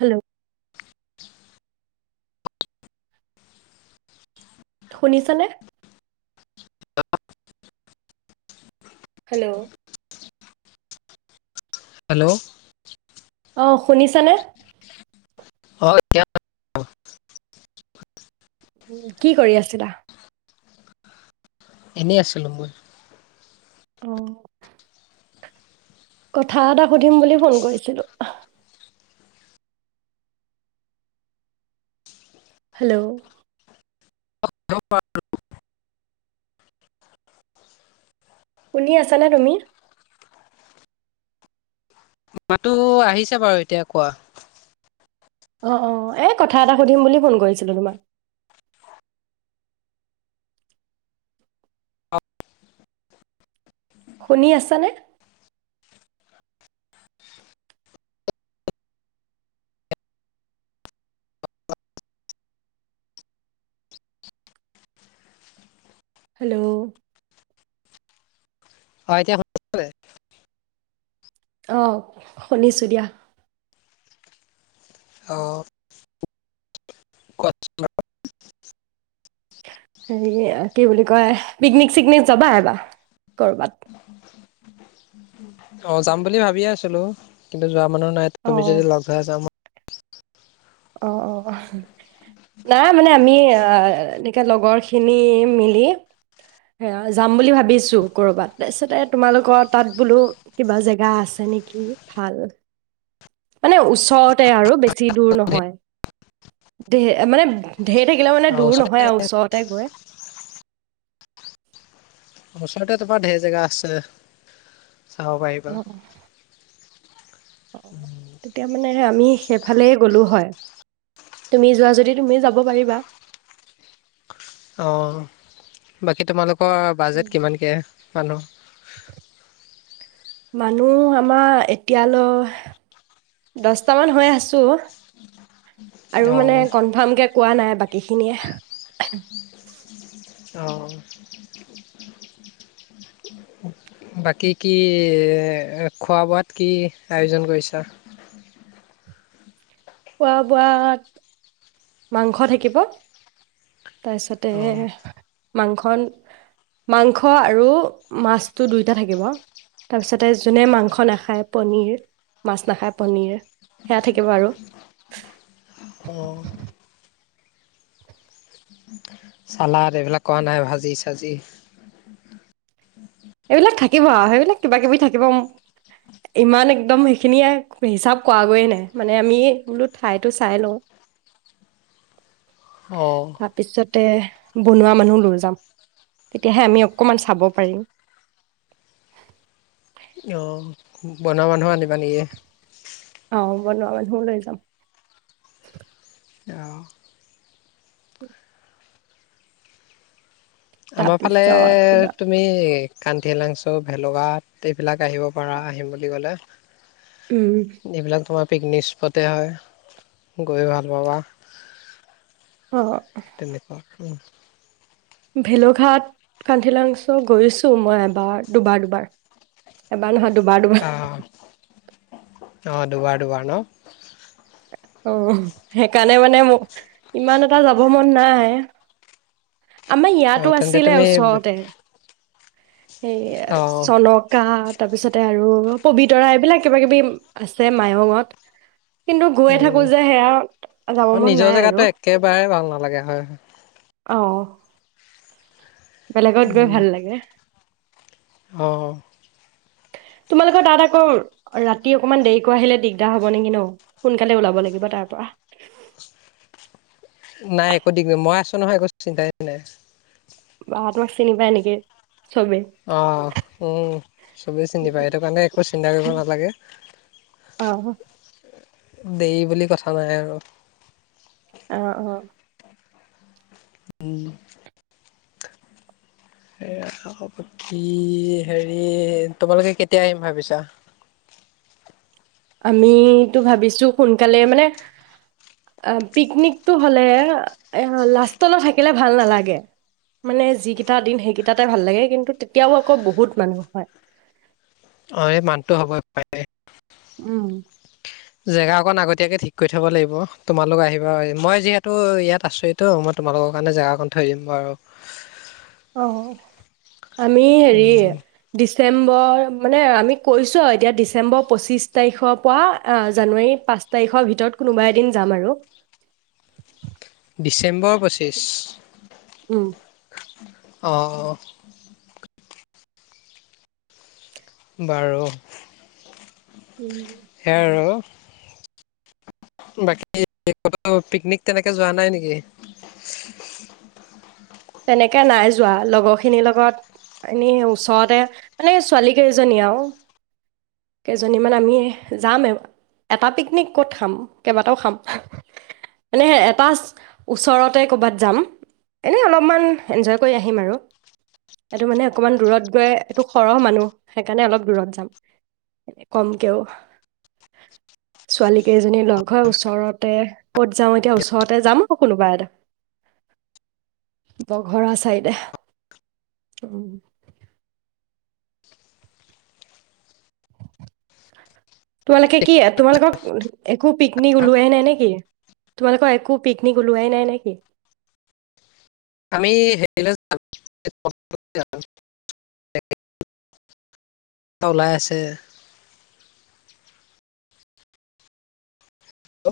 Hello শুনিছা নে hello hello আহ শুনিছানে? অ কি কৰি আছিলা এনেই আছিলো মই আহ কথা এটা সুধিম বুলি ফোন কৰিছিলো হেল্ল' [unintelligible] শুনি আছা নে তুমি মাতটো আহিছে বাৰু এতিয়া কোৱা অ অ এই কথা এটা সুধিম বুলি ফোন কৰিছিলো তোমাক শুনি আছানে হেল্ল' অ এতিয়া আহ শুনিছো দিয়া অ কষ্ট হেৰি কি বুলি কয় পিকনিক চিকনিক যাবা এবা ক'ৰবাত অ যাম বুলি ভাবিয়ে আছিলো কিন্তু যোৱা মানুহ নাই অ তুমি যদি লগ ধৰা জাম অ অ নাই মানে আমি আহ এনেকে লগৰ খিনি মিলি এ যাম বুলি ভাবিছো ক'ৰবাত তাৰপিছতে তোমালোকৰ তাত বোলো কিবা জেগা আছে নেকি ভাল মানে ওচৰতে আৰু বেছি ছি দূৰ নহয়। দেহে মানে ঢেৰ থাকিলে মানে অ দূৰ ওচৰতে নহয় আৰু ওচৰতে গৈ। ওচৰতে তোমাৰ ঢেৰ জেগা আছে। চাব পাৰিবা অহ অ ও তেতিয়া মানে আমি সেইফালে গ'লো হয় তুমি যোৱা যদি তুমি যাব পাৰিবা। অ বাকী তোমালোক কোৱা উম। বাজেট কিমানকৈ মানুহ? মানুহ আমাৰ এতিয়ালৈ দছটামান হৈ আছো। আৰু অ মানে কনফাৰ্ম কে কোৱা নাই বাকীখিনিয়ে। অহহহ। বাকী কি খোৱা বোৱাত কি আয়োজন কৰিছা? খোৱা বোৱাত মাংস থাকিব তাৰপিছতে অ মাংস মাংস আৰু মাছটো দুইটা থাকিব তাৰপিছতে যোনে মাংস নাখায় পনীৰ মাছ নাখায় পনীৰ সেয়া থাকিব আৰু। অ চালাড এইবিলাক কৰা নাই ভাজি চাজি? এইবিলাক থাকিব আৰু সেইবিলাক কিবা কিবি থাকিব ইমান একদম সেইখিনিয়ে হিচাপ কৰাগৈয়ে নাই মানে আমি বোলো ঠাইতো চাই লওঁ, অ তাৰপিছতে বনোৱা মানুহ লৈ যাম তেতিয়াহে আমি অকমান চাব পাৰিম। অ' বনোৱা মানুহ আনিবা নেকি? অ বনোৱা মানুহ লৈ যাম। অহ। উম। আমাৰ ফালে তাৰপিছত কিবা তুমি কান্তি লাংচ ভেলগাত এইবিলাক আহিব পৰা আহিম বুলি ক'লে। উম এইবিলাক তোমাৰ পিকনিক স্পট হয় গৈ ভাল পাবা অ পিক তেনেকুৱা হা ভেলোঘাট কান্ধেলাংছো গৈছো মই এবাৰ দুবাৰ দুবাৰ। বানসাৰদো বাদোবা অ' অ দুবাৰ দুবাৰ ন? উ সেইকাৰণে মানে ম ইমান এটা যাব মন নাই। আমাৰ অ' ইয়াতো তেন্তে আছিলে তুমি ওচৰতে। সেই অ' চনকাত। তাৰ পিছতে আৰু পবিতৰা এইবিলাক কিবা কিবি আছে মায়ঙত। কিন্তু গৈয়ে উম, থাকো যে সেয়া যাব অ' মন নিজৰ নাই জেগাতো আৰু। একেবাৰে ভাল নালাগে হয়। অহ। বেলেগত গৈ উম, ভাল লাগে। অঁ। তোমালোকৰ তাত আকৌ ৰাতি অকমান দেৰিকৈ আহিলে দিগদাৰ হব নেকি ন সোনকালে ওলাব লাগিব তাৰ পৰা। নাই একো দিগদাৰ মই আছো নহয় একো চিন্তাই নাই। তহঁতক চিনি পাই এনেকে। অ উ চবেই চিনি পায় সেইটো কাৰণে একো চিন্তা কৰিব নালাগে। অ দেৰি বুলি কথা নাই আৰু। অ অ। উম। এয়া হব। কি হেৰি তোমালোকে কেতিয়া আহিম ভাবিছা। আমিতো ভাবিছো সোনকালে মানে পিকনিকটো হলে এ লাষ্টলৈ থাকিলে ভাল নালাগে। মানে যিকেইটা দিন সেইকেইটাতে ভাল লাগে কিন্তু তেতিয়াও আকৌ বহুত মানুহ হয়। অ এই মানটো হ'ব পাৰে। উম। জেগা অকণ আগত। তেতিয়াকে ঠিক কৰি থ'ব লাগিব তোমালোক আহিবা মই যিহেতু ইয়াত আছোঁয়েইতো মই তোমালোকৰ কাৰণে জেগাকণ থৈ দিম বাৰু। অহ। আমি হেৰি। উম ডিচেম্বৰ মানে আমি কৈছোঁ আৰু এতিয়া ডিচেম্বৰ পঁচিছ তাৰিখৰ পৰা জানুৱাৰী পাঁচ তাৰিখৰ ভিতৰত কোনোবা এদিন যাম আৰু। ডিচেম্বৰ পঁচিছ। উম অঁ অ। বাৰু। উম, সেয়া আৰু। বাকী কতো পিকনিক তেনেকে যোৱা নাই নেকি তেনেকে নাই যোৱা লগৰখিনিৰ লগত এনেই ওচৰতে মানে ছোৱালী কেইজনী আৰু কেইজনী মানে আমি যাম। এটা পিকনিক ক'ত খাম কেইবাটাও খাম মানে এটা ওচৰতে কৰ'বাত যাম এনে অলপ। অকমান এনজয় কৰি আহিম আৰু এইটো মানে অকমান দূৰত গৈ এইটো সৰহ মানুহ সেইকাৰণে অলপ দূৰত যাম কমকেও ছোৱালী কেইজনী লগ হৈ ওচৰতে ক'ত যাওঁ এতিয়া ওচৰতে যাম আকৌ কোনোবা এটা। বঘৰা চাইডে। তোমালোকে কি তোমালোকক। একো পিকনিক উলোৱাই নাই নেকি। তোমালোকৰ একো পিকনিক ওলোৱাই নাই নেকি। আমি। ওলাই আছে। অ